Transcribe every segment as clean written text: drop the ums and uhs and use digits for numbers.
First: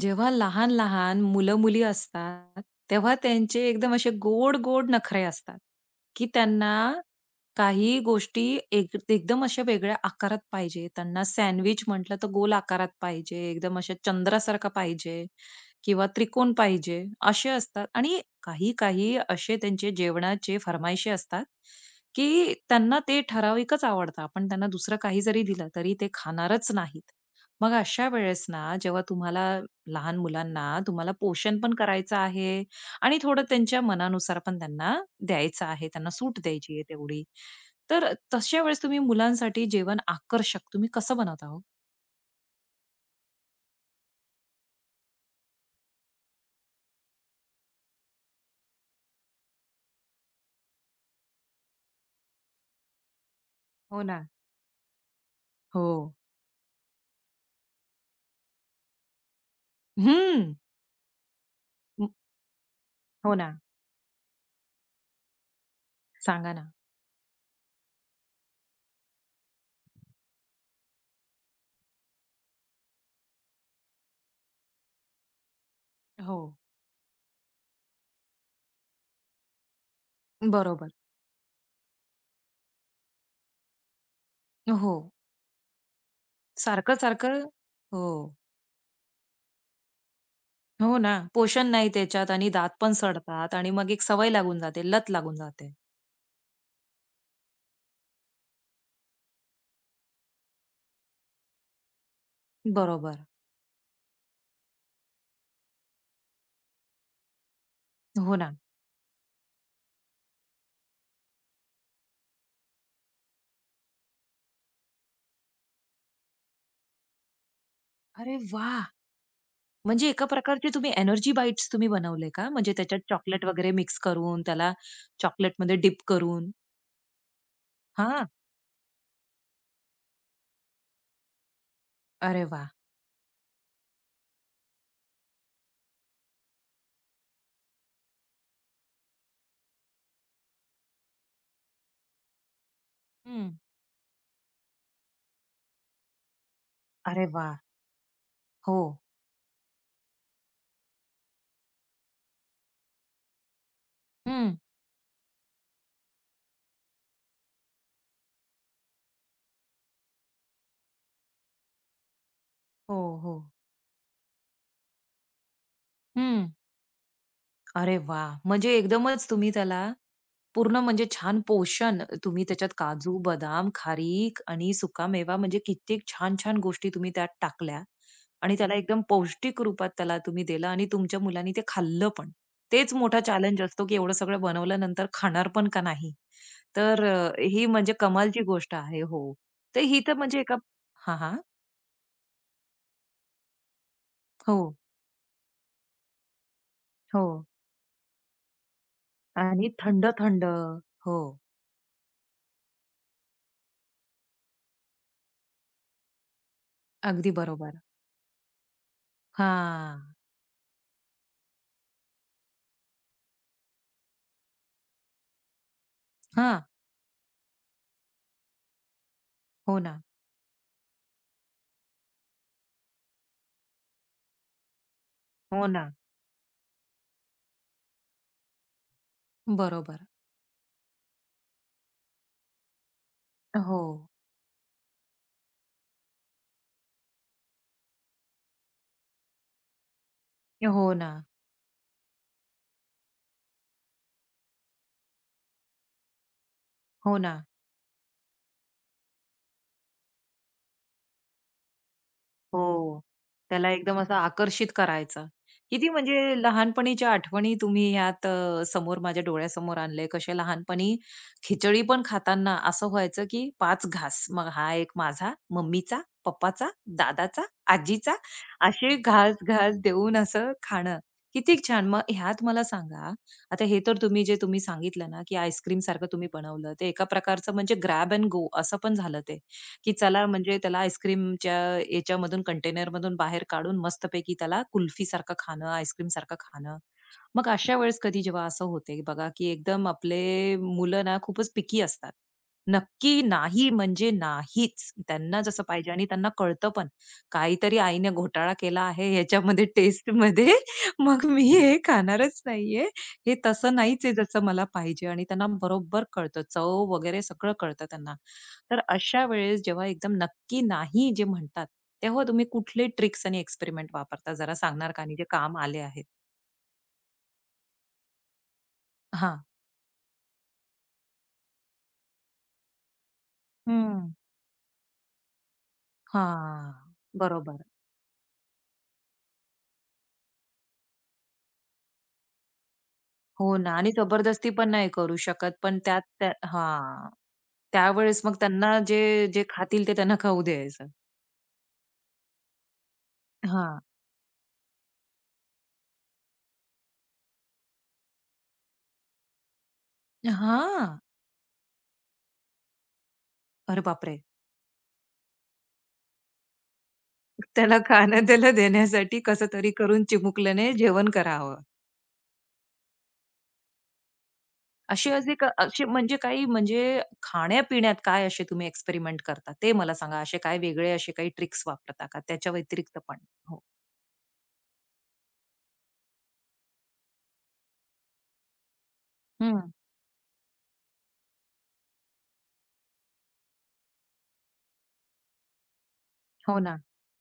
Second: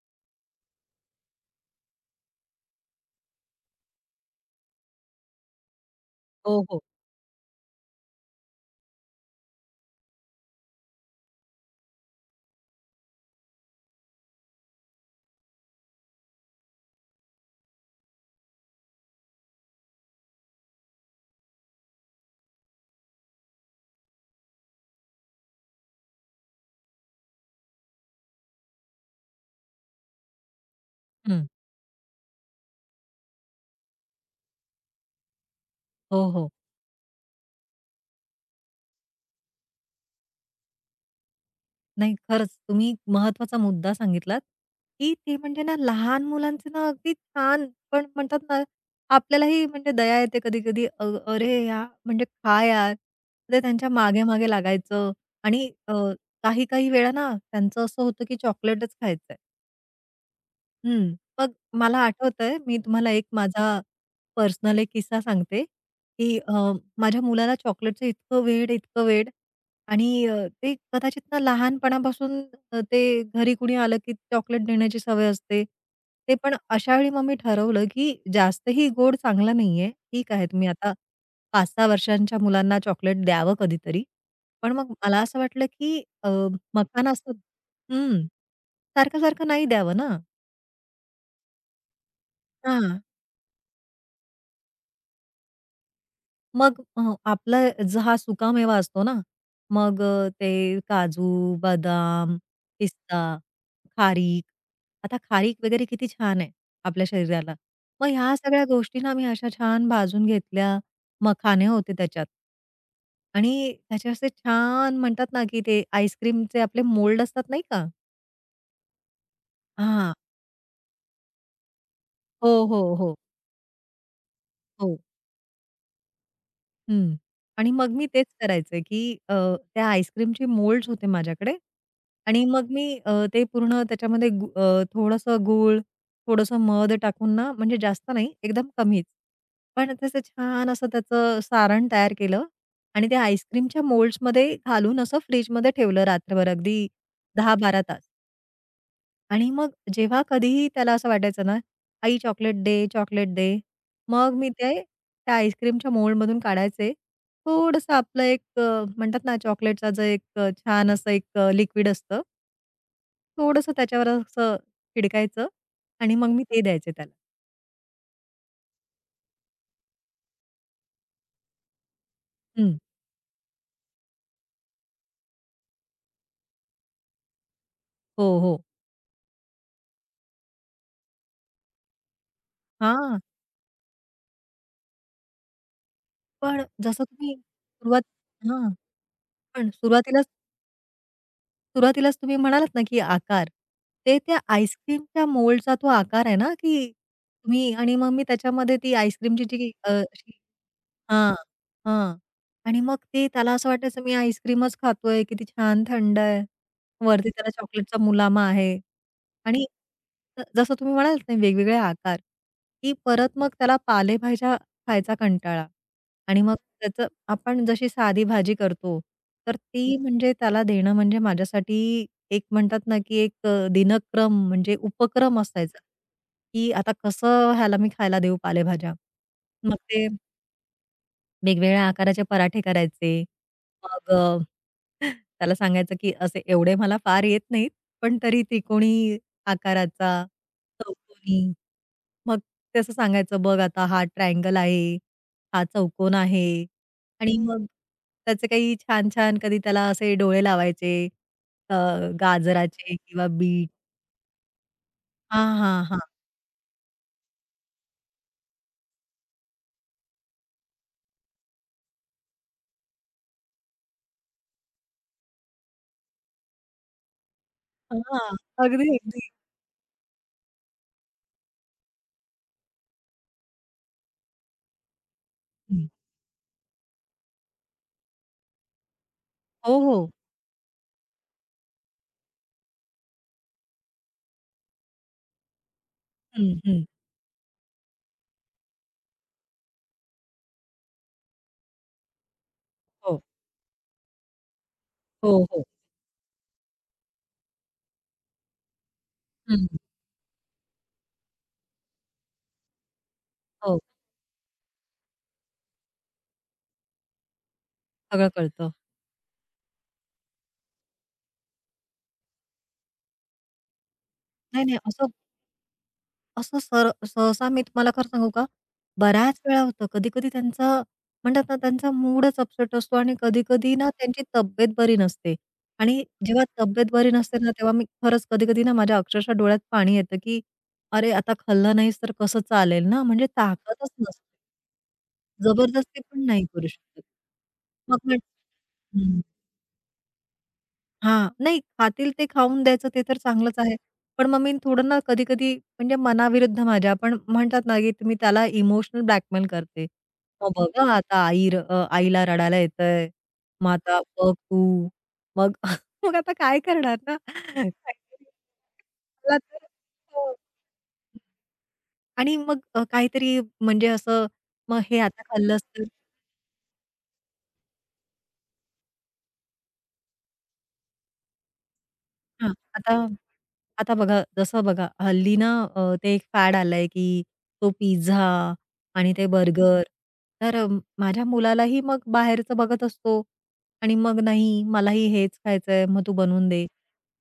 जेव्हा लहान-लहान मुलं-मुली असतात, तेव्हा त्यांचे एकदम असे गोड-गोड नखरे असतात, की हो, त्यांना हो. काही गोष्टी एकदम अशा वेगळ्या आकारात पाहिजे. त्यांना सँडविच म्हटलं तर गोल आकारात पाहिजे, एकदम अशा चंद्रासारखा पाहिजे किंवा त्रिकोण पाहिजे, असे असतात. आणि काही-काही असे त्यांचे जेवणाचे फर्माईशी असतात, की त्यांना ते ठराविकच आवडतं. आपण त्यांना दुसरं काही जरी दिलं, तरी ते खाणारच नाहीत. मग अशा वेळेस ना, जेव्हा तुम्हाला लहान मुलांना तुम्हाला हं. पोषण पण करायचं आहे आणि थोडं त्यांच्या मनानुसार पण त्यांना द्यायचं आहे, त्यांना हो, सूट हो. द्यायची आहे तेवढी. तर तशा वेळेस तुम्ही मुलांसाठी जेवण आकर्षक तुम्ही कसं बनवता हो? नाही, खरंच तुम्ही महत्त्वाचा मुद्दा सांगितलात, की ते म्हणजे ना लहान मुलांचे ना अगदी छान. पण म्हणतात ना, आपल्यालाही म्हणजे दया येते कधी-कधी, "अरे या, म्हणजे खा यार." ते त्यांच्या हो ना. मागे-मागे लागायचं आणि हो. काही-काही वेळा ना त्यांचं असं होतं, की चॉकलेटच खायचंय. हं. हं. मग मला म आठवतंय, मी तुम्हाला एक हो ना. माझा पर्सनल एक किस्सा सांगते, की सांगा ना? माझ्या मुलाला चॉकलेटचं इतकं वेड, इतकं वेड. आणि ते कदाचित ना लहानपणापासून ते घरी कुणी आलं, की चॉकलेट देण्याची सवय असते. ते हो. पण अशा वेळी मग मी ठरवलं, की जास्तही गोड चांगला नाहीये. ठीक आहे, तुम्ही बरोबर. आता 5-6 वर्षांच्या मुलांना चॉकलेट द्यावं कधीतरी. पण मग हो. मला असं वाटलं, की मखाना असतो. सारखं-सारखं हो. हं. सारखं-सारखं नाही द्यावं ना. हो ना. पोषण नाही त्याच्यात आणि दात पण हां. सडतात आणि मग एक सवय लागून जाते, लत लागून जाते. मग आपला जो हा सुकामेवा असतो ना, मग ते काजू, बदाम, बरोबर. पिस्ता, खारीक. आता खारीक वगैरे किती छान आहे आपल्या शरीराला. मग ह्या हो ना. सगळ्या गोष्टी ना मी अशा छान भाजून घेतल्या, मखाने होते त्याच्यात. आणि त्याचे असे छान म्हणतात ना, की ते आईस्क्रीमचे आपले मोल्ड असतात नाही का? अरे वाह! म्हणजे हां. एका प्रकारचे तुम्ही एनर्जी बाईट्स तुम्ही बनवले का? हो, म्हणजे हो, त्याच्यात हो. चॉकलेट वगैरे मिक्स करून, त्याला हो. चॉकलेटमध्ये डिप करून? हं. आणि मग मी तेच हां. करायचे, की त्या आईस्क्रीमचे मोल्ड्स होते माझ्याकडे. आणि अरे मग वाह! मी, ते पूर्ण त्याच्यामध्ये थोडंसं गूळ, थोडंसं मध टाकून ना, म्हणजे जास्त नाही, एकदम कमीच. पण तसं छान असं त्याचं सारण तयार केलं आणि त्या हं. आईस्क्रीमच्या मोल्ड्समध्ये घालून असं फ्रिजमध्ये ठेवलं रात्रभर अगदी अरे वाह! 10-12 तास. हो. आणि मग जेव्हा कधीही त्याला असं वाटायचं ना, "आई चॉकलेट दे, चॉकलेट दे." मग मी हं. ते त्या आईस्क्रीमच्या मोल्डमधून काढायचे. थोडंसं म्हणतात ना चॉकलेटचा जो एक, छान असं एक लिक्विड असतं, हो, हो. थोडंसं त्याच्यावर असं छिडकायचं आणि मग मी हं. ते द्यायचे त्याला. अरे वाह! म्हणजे एकदमच तुम्ही त्याला पूर्ण म्हणजे छान पोषण तुम्ही त्याच्यात हं. काजू, बदाम, खारीक आणि सुकामेवा म्हणजे कित्येक छान-छान गोष्टी तुम्ही त्यात टाकल्या हो, आणि हो. त्याला एकदम पौष्टिक रूपात त्याला तुम्ही दिलं आणि तुमच्या मुलांनी ते खाल्लं पण. तेच हां. मोठा चॅलेंज असतो, की एवढं सगळं बनवल्यानंतर खाणार पण का नाही? पण जसं तर तुम्ही ही म्हणजे सुरुवात कमालची हां. गोष्ट आहे. हो. पण तर ही तर सुरुवातीला म्हणजे एका हां, हां. सुरुवातीलाच तुम्ही म्हणालात ना, की आकार. ते त्या हो, आईस्क्रीमच्या मोल्डचा तो आकार आहे ना, की हो. तुम्ही आणि मग मी त्याच्यामध्ये ती आईस्क्रीमची आणि जी अशी थंड-थंड. हो, हां, हां. आणि मग ते त्याला असं वाटायचं मी आईस्क्रीमच खातोय, किती छान थंड आहे. वरती अगदी त्याला बरोबर. चॉकलेटचा मुलामा आहे. आणि हां. जसं तुम्ही म्हणालात ना, वेगवेगळे आकार, की परत मग त्याला पालेभाज्या खायचा कंटाळा. आणि मग हां. त्याचं आपण जशी साधी भाजी करतो, तर हो ती ना. म्हणजे त्याला देणं म्हणजे माझ्यासाठी एक म्हणतात ना, की एक दिनक्रम म्हणजे उपक्रम हो असायचा, ना. की आता कसं ह्याला मी खायला देऊ पालेभाज्या. मग बरोबर. ते वेगवेगळ्या आकाराचे पराठे करायचे. हो. मग त्याला सांगायचं, की असे एवढे मला फार येत नाहीत, पण तरी त्रिकोणी आकाराचा, हो ना, चौकोनी मग तसं सांगायचं, "बघ आता हा ट्रायंगल आहे, हा चौकोन आहे." हो आणि ना. हं. मग त्याचे काही छान-छान कधी त्याला असे डोळे लावायचे, अ, गाजराचे हो. किंवा बीट. त्याला एकदम असं आकर्षित करायचं. हां, हां, किती हां. म्हणजे लहानपणीच्या आठवणी तुम्ही ह्यात समोर माझ्या डोळ्यासमोर आणले. कसे लहानपणी खिचडी पण खाताना असं व्हायचं, की 5 घास. मग हा एक माझा, मम्मीचा, पप्पाचा, दादाचा, आजीचा हां, अगदी, असे अगदी. घास-घास देऊन असं खाणं. किती छान. मग ह्यात मला सांगा, आता हे तर तुम्ही जे तुम्ही सांगितलं ना, की हं. आईस्क्रीमसारखं तुम्ही बनवलं. ते एका प्रकारचं म्हणजे ग्रॅब एंड गो असं पण झालं ते. हो, की हो. चला म्हणजे त्याला आईस्क्रीमच्या याच्यामधून कंटेनरमधून बाहेर काढून मस्तपैकी त्याला कुल्फीसारखं खाणं, आईस्क्रीमसारखं हं, खाणं. हं. मग अशा वेळेस कधी जेव्हा असं होते बघा, की एकदम आपले मुलं ना खूपच पिकी असतात. हो, नक्की नाही म्हणजे नाहीच. हो, त्यांना जसं हो. पाहिजे आणि त्यांना कळतं पण. काहीतरी आईने घोटाळा केला आहे ह्याच्यामध्ये हं, टेस्टमध्ये मग मी हे खाणारच नाहीये. हे तसं हो. नाहीच आहे जसं मला पाहिजे आणि त्यांना बरोबर कळतं. चव वगैरे सगळं कळतं त्यांना. सगळं कळतं. तर अशा वेळेस जेव्हा एकदम नक्की नाही जे म्हणतात, तेव्हा तुम्ही कुठले ट्रिक्स आणि एक्सपेरिमेंट वापरता जरा नाही, नाही. सांगणार का? असं आणि जे काम आले आहेत? असं सर सहसा मी तुम्हाला खरं सांगू का, बऱ्याच हां. वेळा होतं. कधी-कधी त्यांचा म्हणतात ना, त्यांचा मूडच अपसेट असतो आणि कधी-कधी ना, हं. त्यांची तब्येत बरी नसते. आणि जेव्हा हां. तब्येत बरी नसते ना, बरोबर. तेव्हा मी खरंच कधी-कधी ना, माझ्या अक्षरशः डोळ्यात पाणी येतं, की अरे, आता खाल्लं नाहीस तर कसं चालेल ना, म्हणजे हो ना ताकदच आणि नसते. जबरदस्ती पण नाही करू शकत. पण जबरदस्ती त्यात पण त्या नाही करू शकत. हां. मग म्हण त्यावेळेस मग त्यांना हं. जे खातील ते त्यांना खाऊ द्यायचं. हां. नाही, खातील ते खाऊन द्यायचं ते तर चांगलंच आहे. हां. पण मग मी थोडं ना कधी-कधी म्हणजे मनाविरुद्ध माझ्या पण म्हणतात ना, की मी त्याला इमोशनल ब्लॅकमेल करते. "मग बघ हां. आता, आईला रडायला येतंय. मग अरे आता बापरे! बघ तू." मग मग आता काय करणार ना? त्याला खाणं त्याला देण्यासाठी मला कसं तर तरी करून हो. चिमुकल्याने जेवण करावं. आणि मग काहीतरी म्हणजे असं मग हे असे आता असे क खाल्लंस तर असे म्हणजे काही म्हणजे खाण्यापिण्यात काय असे तुम्ही एक्सपेरिमेंट करता? ते मला सांगा. असे काय वेगळे असे काही ट्रिक्स वापरता का? हां, त्याच्या आता व्यतिरिक्त पण? हो. आता बघा, जसं बघा हल्ली ना, ते एक फॅड आलंय, की तो पिझ्झा आणि ते हं. बर्गर. तर अ, माझ्या मुलालाही मग बाहेरचं बघत असतो आणि मग नाही मलाही हेच खायचंय, मग तू बनवून हो दे. ना,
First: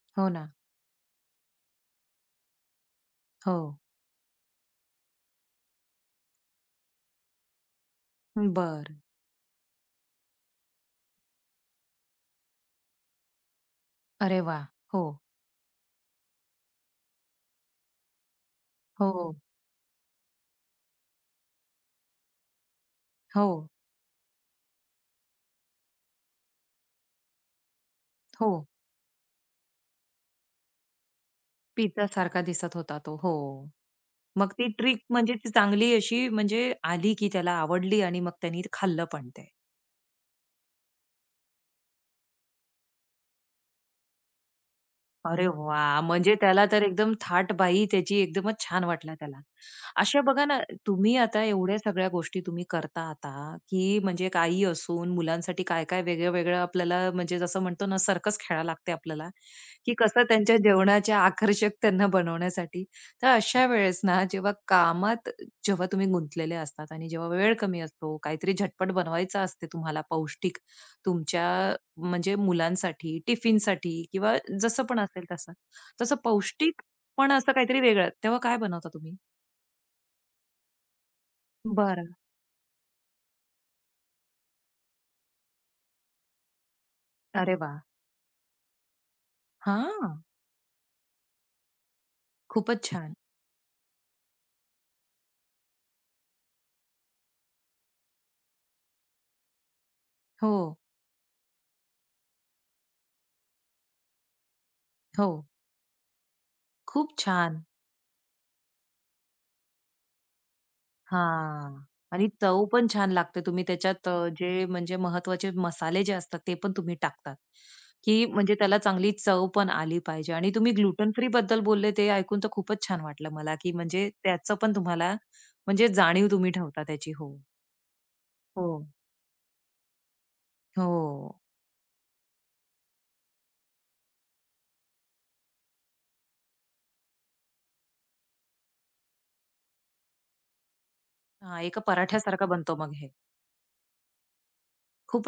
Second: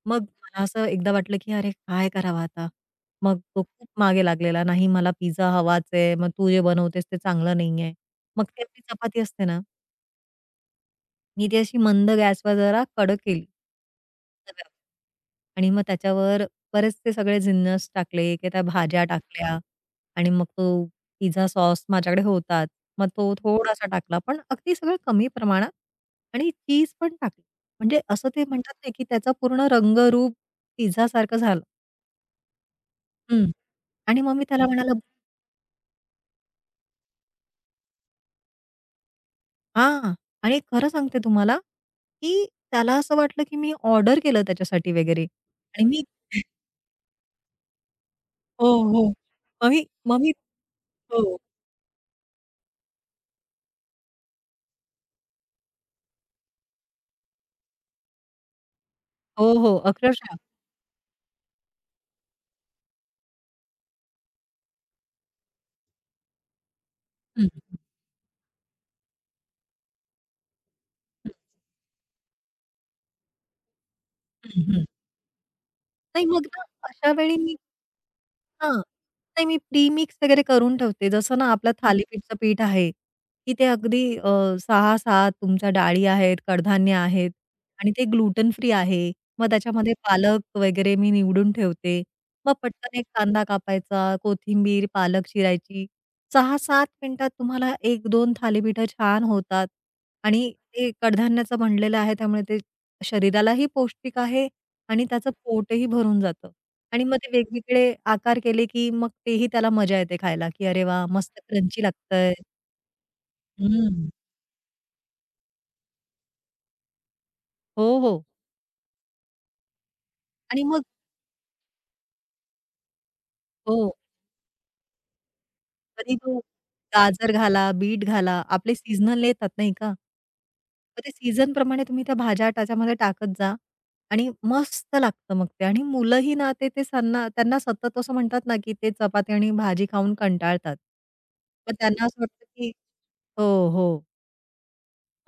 मग हो ना. मला असं एकदा वाटलं, की अरे काय करावं आता? मग हो. तो खूप मागे लागलेला, नाही मला पिझ्झा हवाच आहे, मग तू जे बनवतेस ते चांगलं नाहीये. मग ते आपली बर, चपाती असते ना, मी ती अशी मंद गॅसवर जरा कडक केली. अरे वा, तव्यावर. हो, आणि मग त्याच्यावर बरेचसे सगळे जिन्नस टाकले, की त्या भाज्या हो, टाकल्या आणि मग तो पिझ्झा सॉस माझ्याकडे होताच. मग तो हो, थोडासा टाकला, पण अगदी सगळं कमी प्रमाणात आणि चीज पण टाकली. म्हणजे असं ते हो. म्हणतात ना, की त्याचा पूर्ण रंगरूप पिझ्झासारखं झालं. पिझ्झासारखा दिसत होता तो. हो. हं. आणि मग मी मग त्याला ती म्हणाला ट्रिक म्हणजे ती चांगली अशी म्हणजे आली, की त्याला आवडली आणि मग त्यांनी खाल्लं पण ते? हां. आणि खरं सांगते तुम्हाला, की त्याला असं वाटलं, की मी ऑर्डर केलं त्याच्यासाठी वगैरे. अरे आणि वा, मी म्हणजे त्याला तर एकदम थाट थाटबाई त्याची एकदमच हो, छान हो. वाटला त्याला. मग मी मग अशा मी बघा ना, तुम्ही हो. आता एवढ्या सगळ्या गोष्टी तुम्ही करता आता, की म्हणजे एक आई असून मुलांसाठी काय-काय वेगळं-वेगळं आपल्याला म्हणजे जसं म्हणतो ना सर्कस खेळायला लागते आपल्याला, हो, हो. की कसं अक्षरशः. त्यांच्या जेवणाच्या आकर्षक त्यांना बनवण्यासाठी. तर अशा वेळेस ना जेव्हा कामात जेव्हा तुम्ही गुंतलेले असतात आणि जेव्हा हं, वेळ हं, कमी असतो, काहीतरी झटपट बनवायचं असते तुम्हाला पौष्टिक तुमच्या म्हणजे मुलांसाठी, टिफिनसाठी किंवा हं, जसं हं, पण असेल तसं. तसं नाही मग ना, पौष्टिक अशा पण वेळी असं मी काहीतरी वेगळं. तेव्हा काय हां. बनवता तुम्ही? नाही, मी प्री-मिक्स वगैरे करून ठेवते. जसं ना आपलं बरं. थालीपीठचं पीठ आहे, की ते अगदी 6-6 तुमच्या डाळी आहेत, कडधान्य आहेत अरे वाह! आणि ते ग्लुटन फ्री आहे. मग त्याच्यामध्ये हां. पालक वगैरे मी निवडून ठेवते. मग खूपच पटकन एक छान. कांदा कापायचा, कोथिंबीर, पालक चिरायची. 6-7 मिनिटात तुम्हाला 1-2 थालीपीठं छान होतात आणि हो, ते कडधान्याचं बनलेलं आहे त्यामुळे ते शरीरालाही पौष्टिक आहे आणि त्याचं हो. पोटही भरून जातं. आणि खूप मग ते छान. वेगवेगळे आकार केले, की मग तेही त्याला मजा येते खायला, की अरे वा, मस्त हां. क्रंची आणि लागतंय. चव पण छान लागते. तुम्ही त्याच्यात हं. जे म्हणजे महत्त्वाचे मसाले जे असतात ते पण तुम्ही टाकतात, हो, हो. की म्हणजे त्याला चांगली चव पण आली पाहिजे. आणि आणि तुम्ही मग ग्लुटन फ्री बद्दल बोलले ते ऐकून तर खूपच छान वाटलं मला, की हो, म्हणजे त्याचं पण तुम्हाला म्हणजे कधी जाणीव तो तुम्ही ठेवता त्याची. गाजर हो. घाला, बीट घाला, हो. आपले सीझनल येतात नाही का? मग ते हो. सीझनप्रमाणे तुम्ही त्या भाज्या त्याच्यामध्ये टाकत जा आणि मस्त लागतं मग ते आणि मुलंही ना ते ते त्यांना त्यांना सतत असं म्हणतात ना, की ते चपाती आणि भाजी खाऊन कंटाळतात. हां, मग एका त्यांना असं वाटतं, पराठ्यासारखा की बनतो मग हे. हो, हो.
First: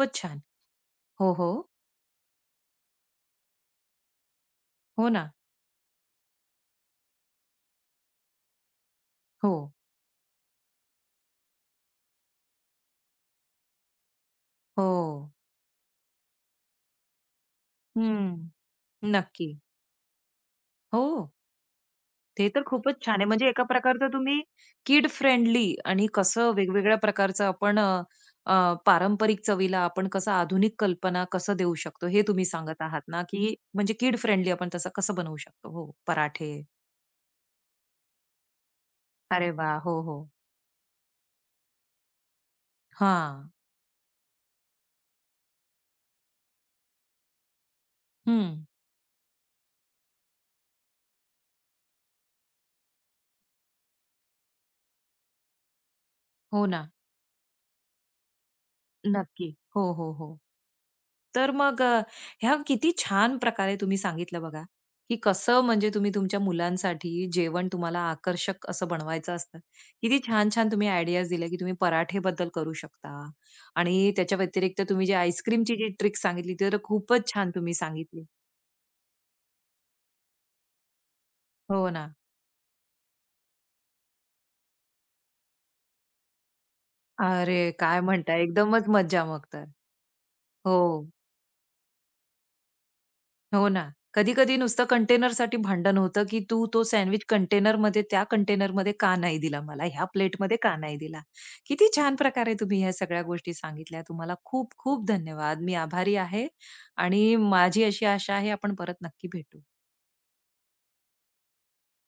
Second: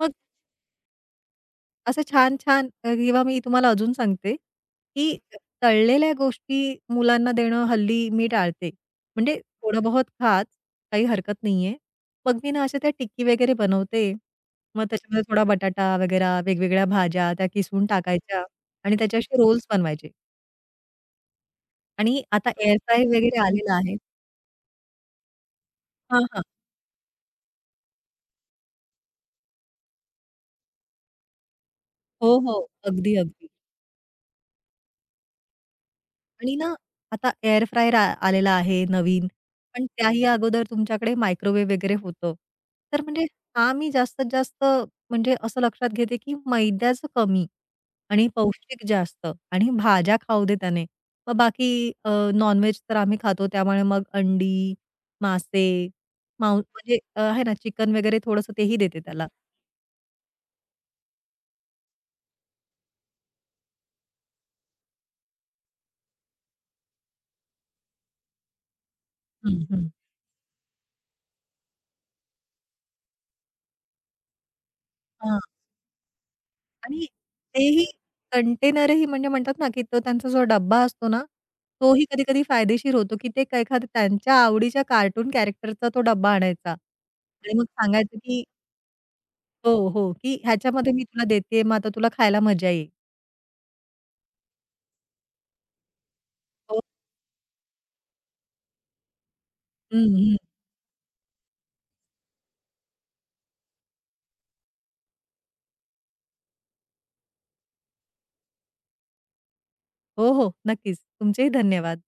मग छान. हो, हो. असं छान-छान किंवा मी तुम्हाला अजून सांगते, हो की ना. तळलेल्या गोष्टी मुलांना देणं हल्ली मी टाळते. म्हणजे हो, थोडं बहुत खात, काही हरकत नाहीये. मग मी ना अशा त्या टिक्की वगैरे बनवते. मग त्याच्यामध्ये हो. थोडा बटाटा वगैरे, वेगवेगळ्या भाज्या त्या किसून टाकायच्या हं. आणि त्याचे असे नक्की. रोल्स बनवायचे. हो. आणि ते आता तर एअर खूपच फ्रायर छान आहे. वगैरे म्हणजे एका आलेला आहे. प्रकारचं तुम्ही किड फ्रेंडली आणि हां, हां. कसं वेगवेगळ्या प्रकारचं आपण अ, अ, पारंपरिक चवीला आपण कसं आधुनिक कल्पना कसं देऊ शकतो, हे हो, तुम्ही हो. सांगत आहात अगदी, ना, अगदी. की म्हणजे किड फ्रेंडली आपण तसं कसं बनवू शकतो. हो, पराठे. आणि ना आता एअर फ्रायर आलेला आहे नवीन, अरे वाह! पण हो, त्याही हो. अगोदर तुमच्याकडे मायक्रोवेव्ह वगैरे होतं. तर म्हणजे हां. हा मी जास्तीत जास्त म्हणजे असं लक्षात घेते, की मैद्याचं कमी आणि हं. पौष्टिक जास्त आणि भाज्या खाऊ दे त्याने. मग बाकी नॉन, तर आम्ही खातो त्यामुळे मग अंडी, मासे, मांस हो ना. म्हणजे, आहे ना चिकन वगैरे थोडंसं तेही देते त्याला. नक्की. हो, हो, हो. तर मग ह्या किती छान प्रकारे तुम्ही सांगितलं बघा, की कसं म्हणजे तुम्ही तुमच्या मुलांसाठी जेवण तुम्हाला आकर्षक असं बनवायचं असतं. हं, किती छान-छान तुम्ही आयडियाज दिल्या, की तुम्ही पराठेबद्दल करू शकता आणि त्याच्या व्यतिरिक्त तुम्ही जी हं. आईस्क्रीमची जी ट्रिक सांगितली, ती तर आणि खूपच छान तुम्ही तेही सांगितली. कंटेनरही म्हणजे म्हणतात ना, की तो त्यांचा जो डब्बा असतो ना, हो तोही ना. कधी-कधी फायदेशीर होतो, की ते एखाद्या त्यांच्या आवडीच्या कार्टून कॅरेक्टरचा तो डब्बा आणायचा आणि अरे, मग काय सांगायचं, म्हणताय? की एकदमच मज्जा मग तर. हो, हो, की ह्याच्यामध्ये मी हो. तुला देतेय, मग आता तुला खायला मजा येईल. हो ना. कधी-कधी नुसतं कंटेनरसाठी भांडण होतं, की "तू हो. तो सँडविच कंटेनरमध्ये, त्या कंटेनरमध्ये का नाही दिला मला? हं, ह्या हं. प्लेटमध्ये का नाही दिला?" किती छान प्रकारे तुम्ही ह्या सगळ्या गोष्टी सांगितल्या. तुम्हाला खूप खूप धन्यवाद. मी आभारी आहे आणि माझी अशी आशा आहे आपण परत नक्की भेटू. हो, हो. नक्कीच. तुमचेही धन्यवाद.